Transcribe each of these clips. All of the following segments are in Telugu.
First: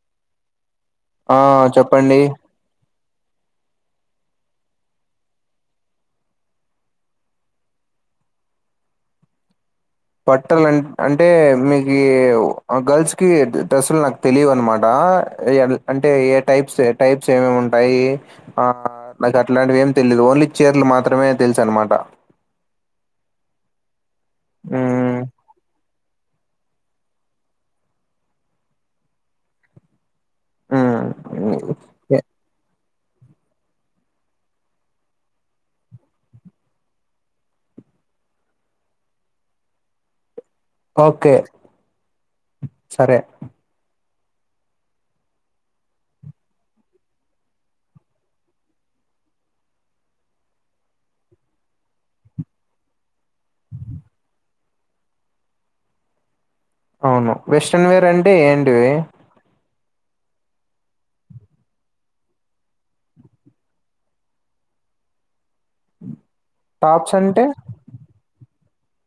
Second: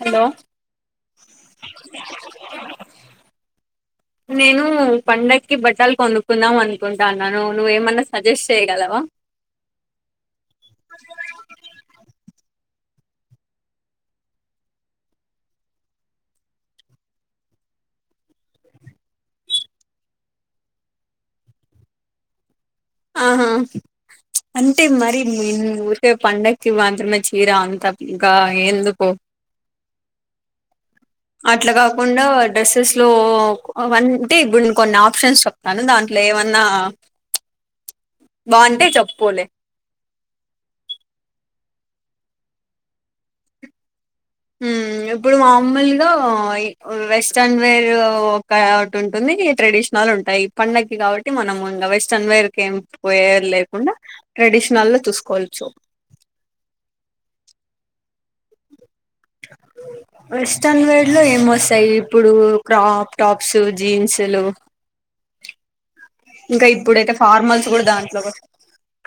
హలో ఆ చెప్పండి నేను పండగకి బట్టలు కొనుకుందాం అనుకుంటన్నాను నువ్ నువేమన్నా సజెస్ట్ చేయగలవా బట్టలు అం అంటే మీకు గర్ల్స్ కి డ్రస్సులు నక్ తెలివు అనమాట అంటే ఏ టైప్స్ ఏ టైప్స్ ఏమేం ఉంటాయి ఆ నాకు అలాంటివి ఏం తెలిదు ఓన్లీ చీర్లు మాత్రమే తెలుసనమాట ఆహా అంటే మ్మ్ మరి నీ మీ ఊరు పండగ్కి మాత్ర్రమే చీర అంత ఇంకా ఎందుకో మ్మ్ అట్లాగా ఏ- కుండా డ్రెస్సెస్ లో అంటే ఇప్పుడు నేను కొన్ని ఆప్షన్స్ చెప్తాను దాంట్లో ఏమన్నా బాగుంటే చెప్పుకోలే ఓకే సరే ఉమ్ ఇప్పుడు మామూలుగా వెస్టర్న్ వేర్ ఒకటి ఉంటుంది ట్రెడిషనల్ ఉంటాయి పండగకి కాబట్టి మనం ఇంకా వెస్ట్రన్ వేర్ క ఏం లేకుండా ట్రెడిషనల్ లో చూసుకోవచ్చు అవును వెస్ట్రన్ వేర్ అంటే ఏంటివి వెస్టర్న్ వేర్ లో ఏం వస్తాయి ఇప్పుడు క్రాప్ టాప్స్ జీన్స్లు ఇంకా ఇప్పుడైతే టాప్స్ అంటే ఫార్మల్స్ కూడా దాంట్లో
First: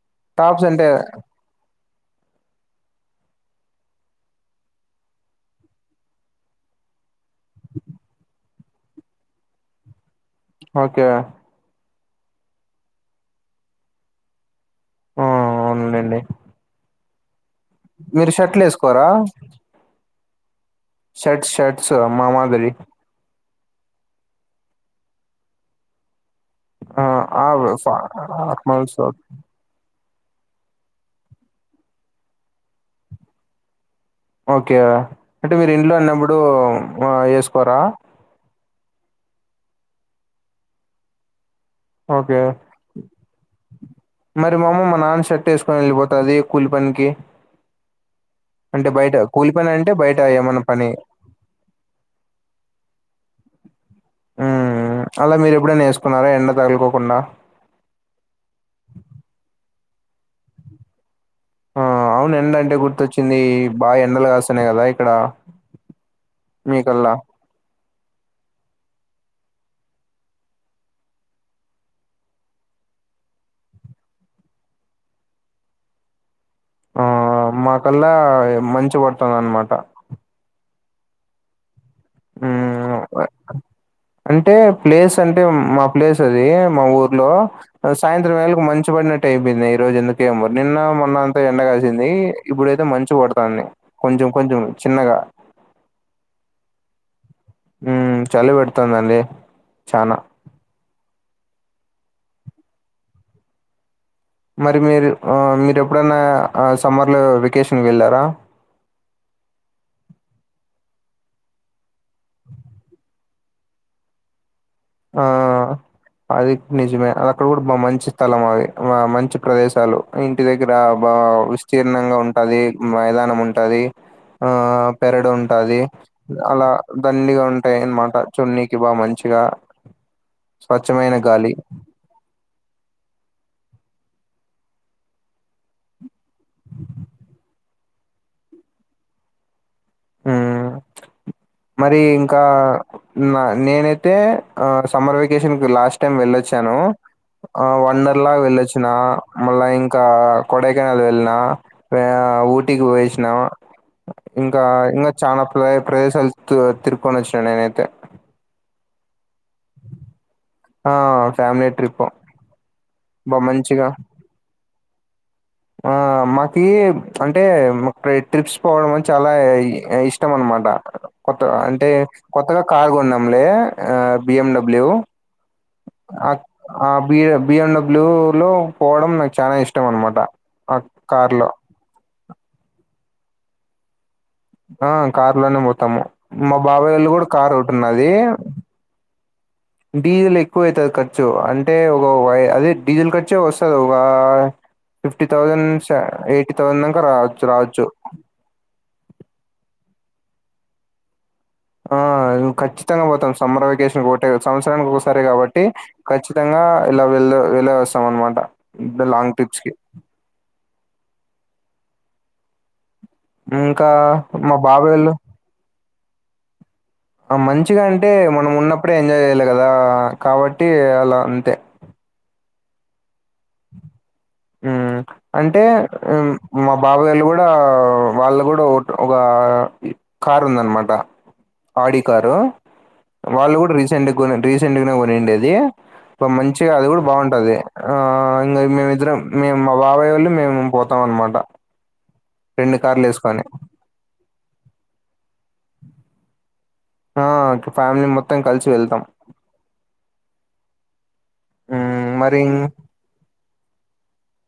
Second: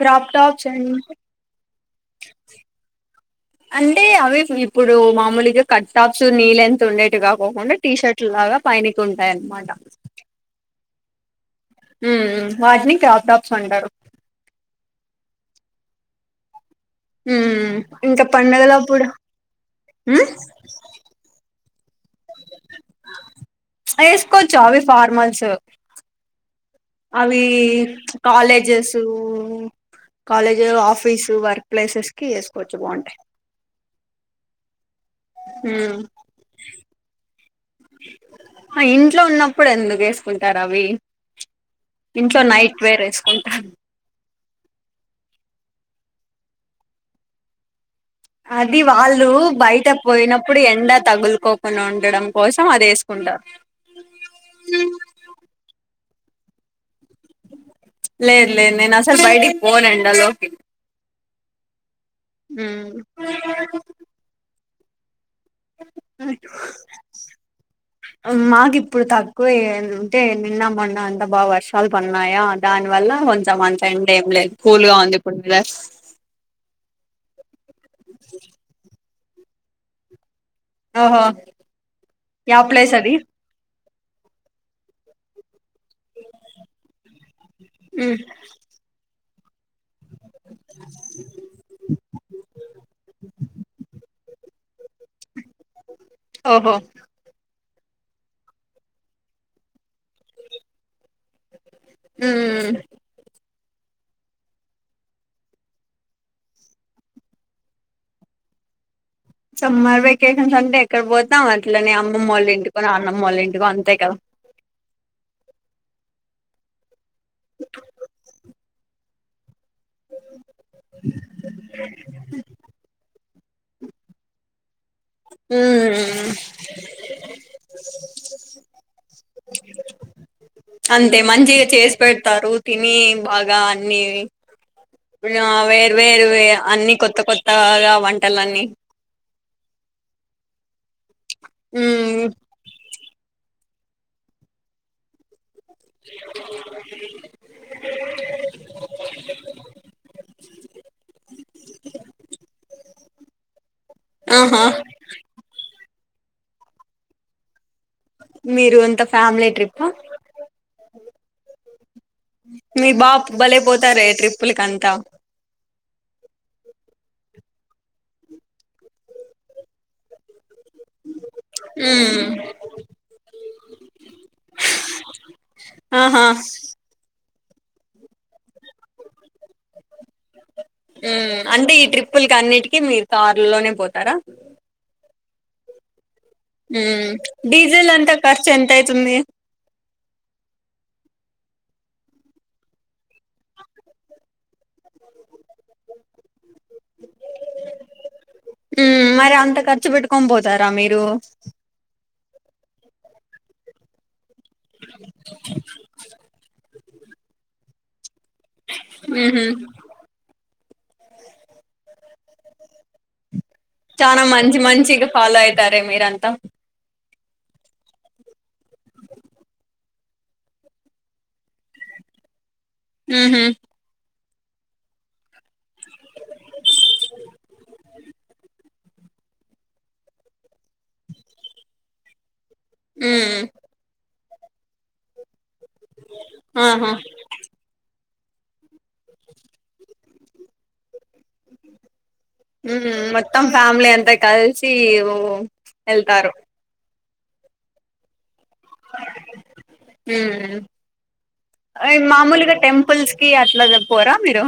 క్రాప్ టాప్స్ ట్రాప్స్ అ అంటే అంటే అవి ఇప్పుడు మామూలుగా కట్ టాప్స్ నీ లెంత్ ఉండేటు గాకొకుండా టీ షర్ట్ లాగా పైనికి ఉంటాయన్నమాట ఓకే ఊ ఊ వాటిని క్రాప్ టాప్స్ అంటారు మూడండి ఇంకా షర్ట్లు పడుగలపుడు వేసుకోరా ఉ షర్ట్స్ షర్ట్స్ అమ్ మా మా గది ప్చ్ వేసుకోవచ్చు అవి ఫార్మల్స్ ఆ అవి ఆ ఫా- ప్చ్ colleges formals college office work places కి వేసుకోవచ్చు బాగుంటాయి ఓకే అంటే మీరు ఇంట్లో ఉమ్ ఉన్నప్పుడు ఆ ఏసుకోరా ఇంట్లో ఉన్నప్పుడు ఎందుకు వేసుకుంటారు అవి ఇంట్లో ఓకే నైట్ వేర్ వేసుకుంటారు మరి మా అమ్మ మా నాన్న షర్ట్ వేసుకొని వెళ్ళిపోతది కూలి పనికి అది అంటే బయట వాళ్ళు కూలి పని బయట అంటే పోయినప్పుడు ఏమన్నా పని ఎండ తగులుకోకుండా ఉండడం కోసం అది వేసుకుంటారు అ హ్మ్ అలా మీరు ఎప్పుడై వేసుకున్నారో ఎండ తగులుకోకుండా లేదు లేదు నేనసలు బయటికి పోను ఎండ లోకి ఆ అవును ఎండ అంటే గుర్తొచ్చింది బా ఎండలు కాస్తన్నాయి కదా ఇక్కడ మీకల్లా అనిపితది మాకు ఇప్పుడు తక్కువంటే నిన్నమ్మన్న అంతా బాగా వర్షాలు పన్నాయా దాని వల్ల కొంచెం అంతెండ్ ఏం లేదు కూల్ గా ఉంది ఇప్పుడు మీదస్ మా కల్లా ఇగ మంచు పడుతుంది అనమాట ఓహో యా ప్లేస్ అది హ్మ్ అంటే ప్లేస్ అంటే మాప్ ప్లేస్ అది మా ఊర్లో సాయంత్రం వేళకు మంచి పడినట్ ట్ అయిపోయింది ఈ రోజు ఎందుకేమ నిన్న మొన్న అంత ఎండగాసింది ఇప్పుడైతే మంచి పడతాంది కొంచెం కొంచెం చిన్నగా ఓహో ఊ చలి పెడుతుందండి చనా ఊ మరి మీరు మీరు ఎప్పుడైన్నా సమ్మర్లో వెకేషన్కి వెళ్ళారా సమ్మర్ వెకేషన్స్ అంటే ఎక్కడ పోతన్నాం అట్లనేే అమ్మమ్ వాళ్ళ ఇంటికోని నాన్నమ్మళ్ళ ఇంటికోని అంతే కదా ఆ అది నిజమే అది అక్కడ కూడా బ మంచి స్థలం అది మంచి ప్రదేశాలు ఇంటి దగ్గర బా విస్తీర్ణంగా ఉంటది మైదానం ఉంటది ఆ పెరడు ఉంటాది ఉమ్ అలా దండిగా ఉంటాయి అన్నమాట చున్నీకి బా మంచిగా. స్వచ్ఛమైన అంటే గాలి మంచిగా చేసి పెడతారు తినీ బాగా అన్నీ. ఇగా వేర్ వేరు ఏ అన్ని కొత్త కొత్తగా ఇగ వంటలన్నీ. ఉమ్ మరి ఉమ్, ఇంకా నా నేనైతే అ సమ్మర్ వెకేషన్. లాస్ట్ టైమ్ వెళ్ళొచ్చాను. ఆ వడర్ లాల్ వెళ్ళొచ్చిన మళ్ళా ఇంకా కొడైకానాల్ వెళ్ళిన. వా ఊటీకి పోయిచ్చిన. ఆహా ఇంకా ఇంకా చాలా ప్లే ప్లేసెస్ తిరు తిరుకొని ఓచ్చిన నేనైతే. మీరు ఇంత ఫ్యామిలీ ట్రిప్పు. ఆ ఫ్యామిలీ ట్రిప్పు. మీ బాప్ బా మంచిగా బలేపోతారే ట్రిప్పులకంతా. ఆ మాకి అంటే మక్ ఏ ట్రిప్స్ పోవడం అని చాలా ఇష్. ఇష్టం అన్నమాట కొత్తగా అంటే ఉమ్, కొత్తగా కార్ గోన్నాంలే అ బిఎండబ్ల్యూ. ఆహా ఆ ఆ బి బిఎం డబ్ల్యూ లో. పోవడం నాకు చాలా ఇష్టం అన్నమాట ఆ కార్లో. బ్లె ట్రిప్. ఇంకా అన్నిటికీ మీరు కారులోనే పోతారా. ఆ కార్ లోనే బోతాము మా ఉమ్, బాబాయిళు గూడా కార్ డీజిల్ ఒటున్నది. అంతా ఖర్చు ఎంత అయితుంది. డీయిల్ ఎక్కువయితది ఖర్చు అంటే ఒక వై అదే డీజిల్ ఖర్చు వోస్తద వా. ఫిఫ్టీ థౌజంన్ స్స ఎయిటీ థౌజంన్ దాకా రావచ్చు రావచ్చు. ఉమ్ మరి అంత ఖర్చు బెట్టుకొని బోతారా మీరూ. ఆ ఖచ్చితంగా వోతాం సమ్మర్ వెకేషన్ ఓతే సంవత్సరానికి ఒకసారే కాబట్టి ఖచ్చితంగా. ఇలా వెళ్ళ వెళ్లేే వస్తాం అన్నమాట. ఉహు. ఇంకా చానా మంచి మా మంచిగా బాబాయోళ్ళు ఫాలో అయితార మీరంతా. ఆ మంచిగా అంటే మనం ఉన్నప్పుడే ఎంజాయ్ జేయాలి గదా కాబట్టి అలా అంతే. ఉహు. మ్మ్ అంటే ఉమ్ మా బాబాయిలు గూడా వాళ్ళు కూడా ఒక ఒక ఇ. కార్ ఉందన్నమాట ఆడి కారు. మ్మ్ వాళ్ళు గూడా రీసెంట్గా కోని రీసెంట్గా నే కొనిండేది అ మంచిగా అది ఆహా గూడా బాగుం. ఉంటది ఆ ఇంగ మేమిద్దర్రం. మే మా బాబాయోళ్ళు మేము పోం. అవ్న్ మాట. ఉమ్ మొత్తం ఫ్యామిలీ అంతా కలిసి ఓ వెళ్తారు. ఆ ఫ్యామిలీ మొత్తం కలిసి వెళ్తాం. ఉమ్ ఓయ్ హ్మ్ మరి మామూలుగా టెంపుల్స్ కి అట్లా పోరా మీరు.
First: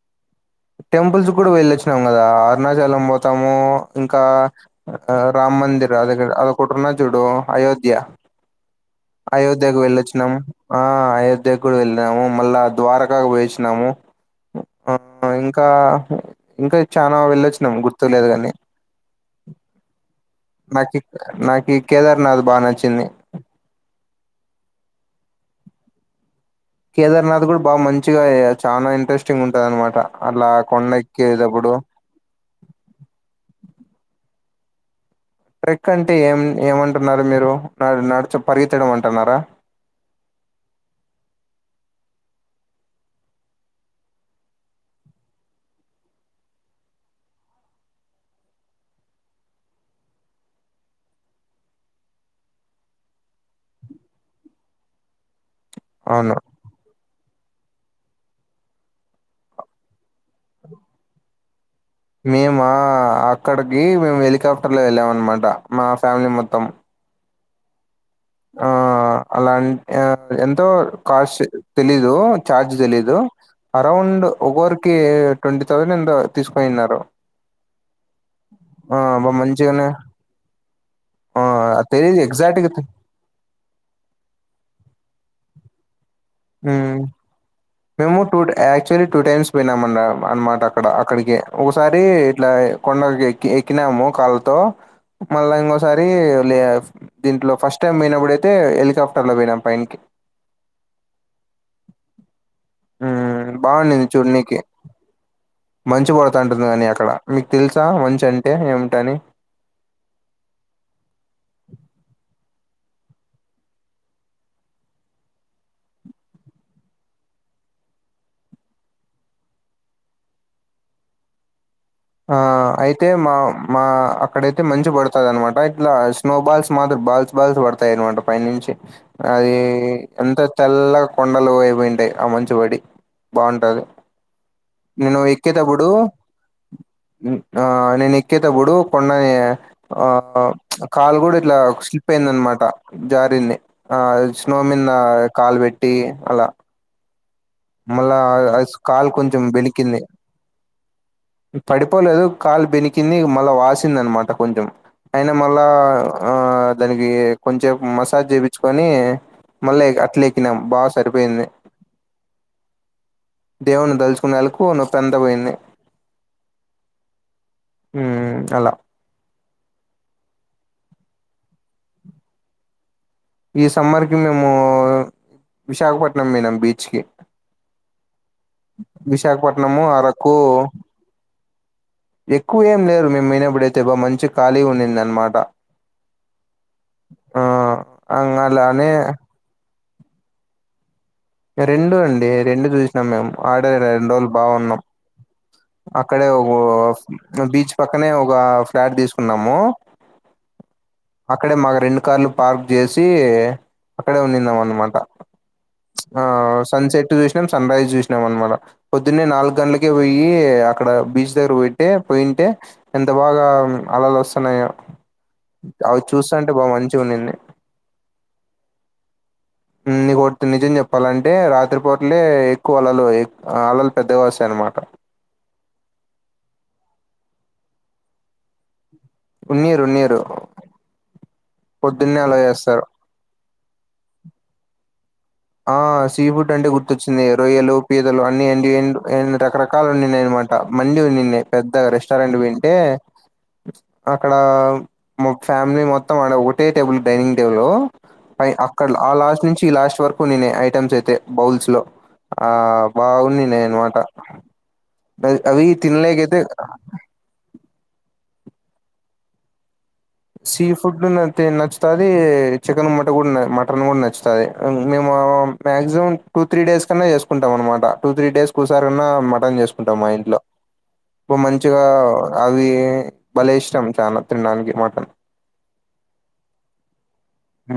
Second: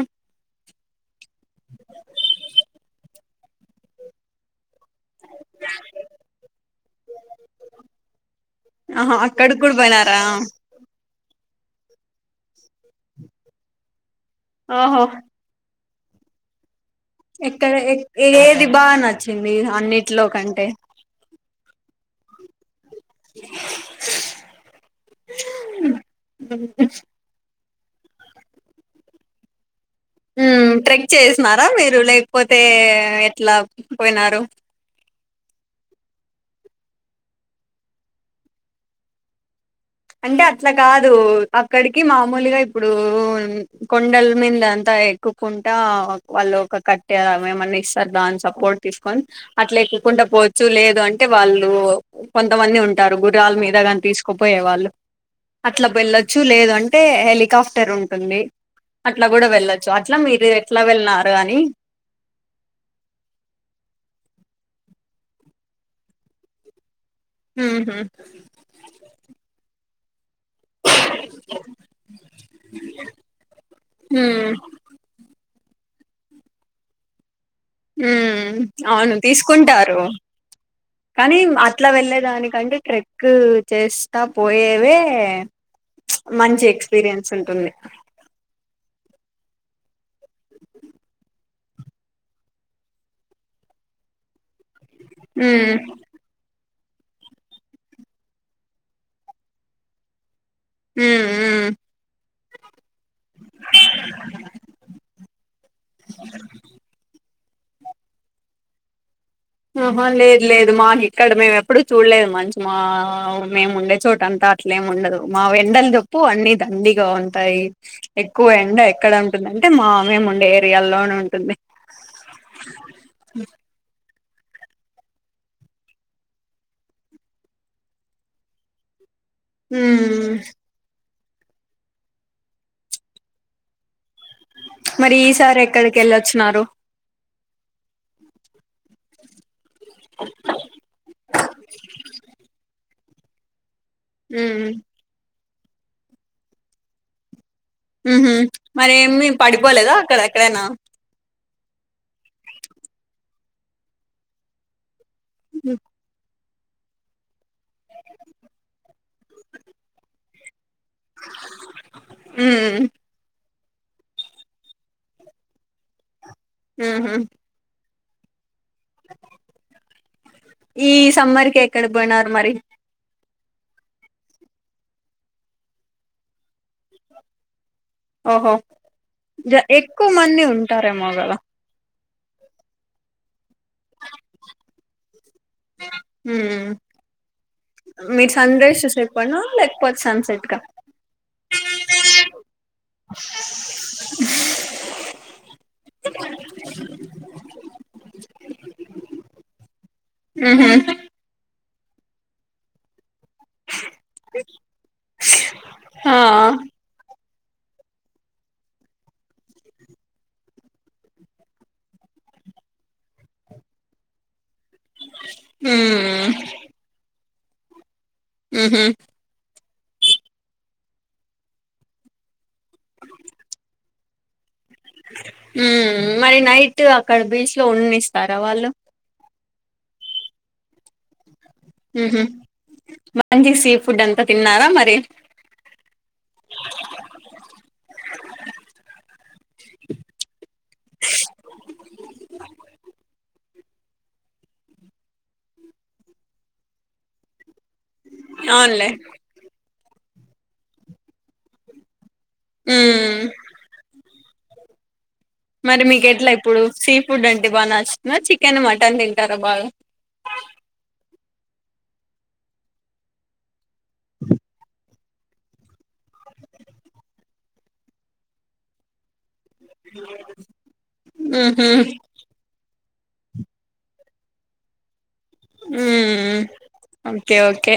టెంపుల్స్ గూడా వెళ్ళొ అచ్చినాము గదా అరుణాచలం పోతాము ఇంకా. రామ్మందిర అది అద కొట్ర నా చూడు అయోధ్య. ఆహా అక్కడికి కూడా అయోధ్యకు పోయినారా వెళ్ళొచ్చినాము. ఆ అయోధ గూడా వెళ్ళాము మల్ల ద్వారా కాకు వోయొచ్చి నము ఓహో వెళ్ళినాము మ. ఇంకా. ఇంకా చాలనాా ఎక్కడ వెళ్ళొచ్చినాం గుర్తులేదు గనీ ఏది బాగా నచ్చింది అన్నిట్లో కంటే నాకి. నాకి కేదార్నాథ్ బాగా నచ్చింది. [unintelligible] కేదర్నాథ్ కూడా బాగా మంచిగా చాలా ఇంట్రెస్టింగ్ ఉంటంది అనమాట అలా కొండ ట్రెక్ చేసినారా ఎక్కేటప్పుడు మీరు లేకపోతే ఎట్లా పోయినారు ట్రెక్ అంటే ఏం ఏమంటున్నారు మీరు నడుచ పరిగెత్తడం అంటున్నారా అంటే అట్లా కాదు అక్కడికి మామూలుగా ఇప్పుడు కొండల మీద అంతా ఎక్కుకుంటా వాళ్ళు ఒక కట్టే ఆ ఏమన్నా ఇస్తారు దాని సపోర్ట్ తీసుకొని అట్లా ఎక్కుకుంటా పోవచ్చు లేదు అంటే వాళ్ళు కొంతమంది ఉంటారు గుర్రాల మీద గాని తీసుకుపోయే వాళ్ళు అట్లా అవును వెళ్ళొచ్చు లేదు అంటే హెలికాప్టర్ ఉంటుంది అట్లా కూడా వెళ్ల చు అట్లా మీరు ఎట్లా వెళ్ళినారు అని మేమ అక్కడికి మేము హెలికాప్టర్ లో వెళ్ళామ అనమాట మా ఫ్యామిలీ మొత్తం ఉహుం ఆ అలాంటి ఎంతో కాస్ట్ తెలీదు చార్జ్ తెలీదు అరౌండ్ మ్మ్. ఒకర్ రికి ట్వంటీ థౌసండ్ ఎంతో తీసుకొనిన్నారు వ్మ్ ఆ అవును బా మంచిగానే తీసుకుంటారు కానీ ఆ అట్లా తెలీదు ఎగ్జాక్ట్గా వెళ్ళలేదానికంటే ట్రే క్ చేస్తా పోయేవే మ్చ్ మంచి మ్ ఎక్స్పీరియన్స్ ఉంటుంది మేము టూ టా యాక్చువల్లీ టూ టైమ్స్ పోయినాం మ్ అన్న అనమాట అక్కడ అక్కడికి ఒకసారి ఇట్లా కొండలకి ఎక్ ఎక్కినాము కాళ్ళతో మళ్ళా ఉమ్ ఇంగోసారి ఫ్రీ లేఫ్ దీంట్లో ఫస్ట్ టైమ్ పోయినప్పుడైతే హెలికాప్టర్ లో పోయినాం పైన్కి వ్మ్ వ్మ్ బాగుంది చెడ్నీకి మంచు పడతాంటుంది కాని అక్కడ మీకు తెలుసా మంచి అంటే ఏమిటి అని ఆహా లేదు లేదు మా ఇక్ ఇక్కడ మేము ఎప్పుడు చూడలేదు మంచి మా మేము ఉండే చోట అంతా అట్లేము ఉండదు మావీ ఎండలు చేప్పు అన్ని దండిగా ఉంటాయి. ఎక్కువ ఎండ ఎక్కడ ఉంటుందంటే మా మేము ఉండే ఏరియాల్లోనే ఉంటుంది ఆ అయితే మా మా అక్కడైతే మంచి పడుతది అనమాట ఇట్లా అస్ స్నో బాల్స్ మాత్రం బాల్స్ బాల్స్ పడతాయ అనమాట పై నుంచి అది ఉమ్ ఎంత త చల్లగా కొండలు అయిపోయింటాయి ఆ మంచిబడి బాగుంటది మరి ఈసారి ఎక్కడికి ఏళ్ళచ్చినారు ఆ నేను ఎక్కేటప్పుడు కొండ ఏ ఆ మ్చ్ కాలు కూడా ఇట్లా స్లిప్ అయింద అనమాట జారింది ఆ ఉమ్ స్నోమింద కాలు పెట్టి అలా మళ్ళా ఉహు ఆ అస్ కాలు మరేమి కొంచెం బేని పడిపోలేదా అక్కడ ఎక్కడైనా పడిపోలేదు కాలు బేనికింది మళ్ళా వాసింది అనమాట కొంచెం అయిన మళ్ళ ఆ దానికి కొంచెంపు మసాజ్ చేపిచ్చుకొని మళ్ళే అట్ల ఎక్కినం బాగా సరిపోయింది ఉమ్ దేవుని తలుచుకునే అల్లాకు నొప్పి అంత పోయింది ఉహుం వ్మ్ అలా ఈ సమ్మర్ కి ఎక్కడ పోయినారు మరి ఈ సమ్మర్ కి మేము విశాఖపట్నం పోయినాం బీచ్ కి ఓహో జ విశాఖపట్నము ఎక్కువ అరకు మంది ఉంటారేమో గదా ఎక్కువ ఏం లేరు మేమ్ పోయినపుడు అయితే బా మంచి ఖాళీ ఉండిందినమాట ఉం మీకు సండేస్ అలానే చెప్పన లైక్ ప సన్ సెట్ కా రెండు అండి రెండు చూసినాం మేము ఆడ రెండు రోజులు బాగున్నాం అక్కడే ఓ బీచ్ పక్కనే ఒక ఫ్లాట్ తీసుకున్నాము హూ హమ్ అక్కడే మాకు రెండు కార్లు పార్క్ చేసి అక్కడే ఉందాం అనమాట స్ ఆ సన్ సెట్ చూసినాం సన్ రైజ్ చూసినాం అనమాట పొద్దున్నే నాలుగు గంటలకే పోయి అక్కడ బీచ్ దగ్గర పే ట్టే పోయింటే ఎంత బాగా అలలు వస్తున్నాయో అవి ఉమ్ చూస్తుంటే బాగా మంచిగా ఉన్నింది హూ హమ్ నీ కొ నిజం చెప్పాలంటే రాత్రిపూటలే ఎక్కువ అలలు ఆ అలలు పెద్దగొస్తయి అనమాట ఉం మరి నైట్ అక్కడ బీచ్ లో ఉండనిస్తార వాళ్ళు ఉన్నీరు ఉన్నీరు పొద్దున్నే అలో చేస్తారు మంచిగా సీ ఫుడ్ అంతా తిన్నారా మరి ఆ సీ ఫుడ్ అంటే గుర్తొచ్చింది రొయ్యలు పీదలు అన్ని అ [unintelligible] రకరకాలు ఉయనమాట మండి ఉండింది పెద్ద రెస్టారెంట్ వింటే అక్కడ మా ఫ్యామిలీ మొత్తం ఆడ ఒకటే టేబుల్ డైనింగ్ టేబుల్ అయి అక్కడ అవునులే ఆ లాస్ట్ నుంచి ఈ లాస్ట్ వరకు నేనే ఐటమ్స్ అయితే బౌల్స్ లో ఆ ఉమ్ బాగుంది నే అనమాట అవి మరి మీకు ఎట్ల తినలేకైతే ఇప్పుడు? సీ ఫుడ్ అంటే బాగా నచ్చుతుందా, చికెన్, మటన్ తింటారా బాగా సీ ఫుడ్ నథి నచ్చుతాది చికెన్ మట కూడ మటన్ కూడా నచ్చుతాది. మేము మాక్సిమం టూ త్రీ డేస్ కన్నా చేసుకుంటాం అనమాట. టూ త్రీ డేస్ కి ఓసారి అన్న మటన్ చేస్ కుంటాం మా ఇంట్లో బా ఉహు మంచిగా అవి భలే ఇష్టం చానా తినడానికి మటన్ మ్మ్ ఓకె ఓకె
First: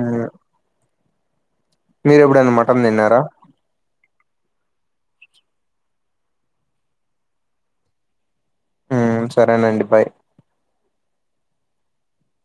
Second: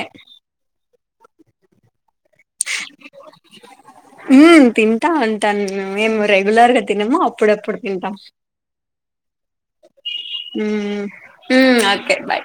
మీరు ఎప్పుడన్నా మటన్ తిన్నారా [unintelligible] [inaudible] మ్ తింటా ఉంటాను. మేము రెగ్యులర్ గా తినము అప్పుడప్పుడు తింటాం. ఉం సరేనండి బాయ్ ఉం ఉం ఓకే బాయ్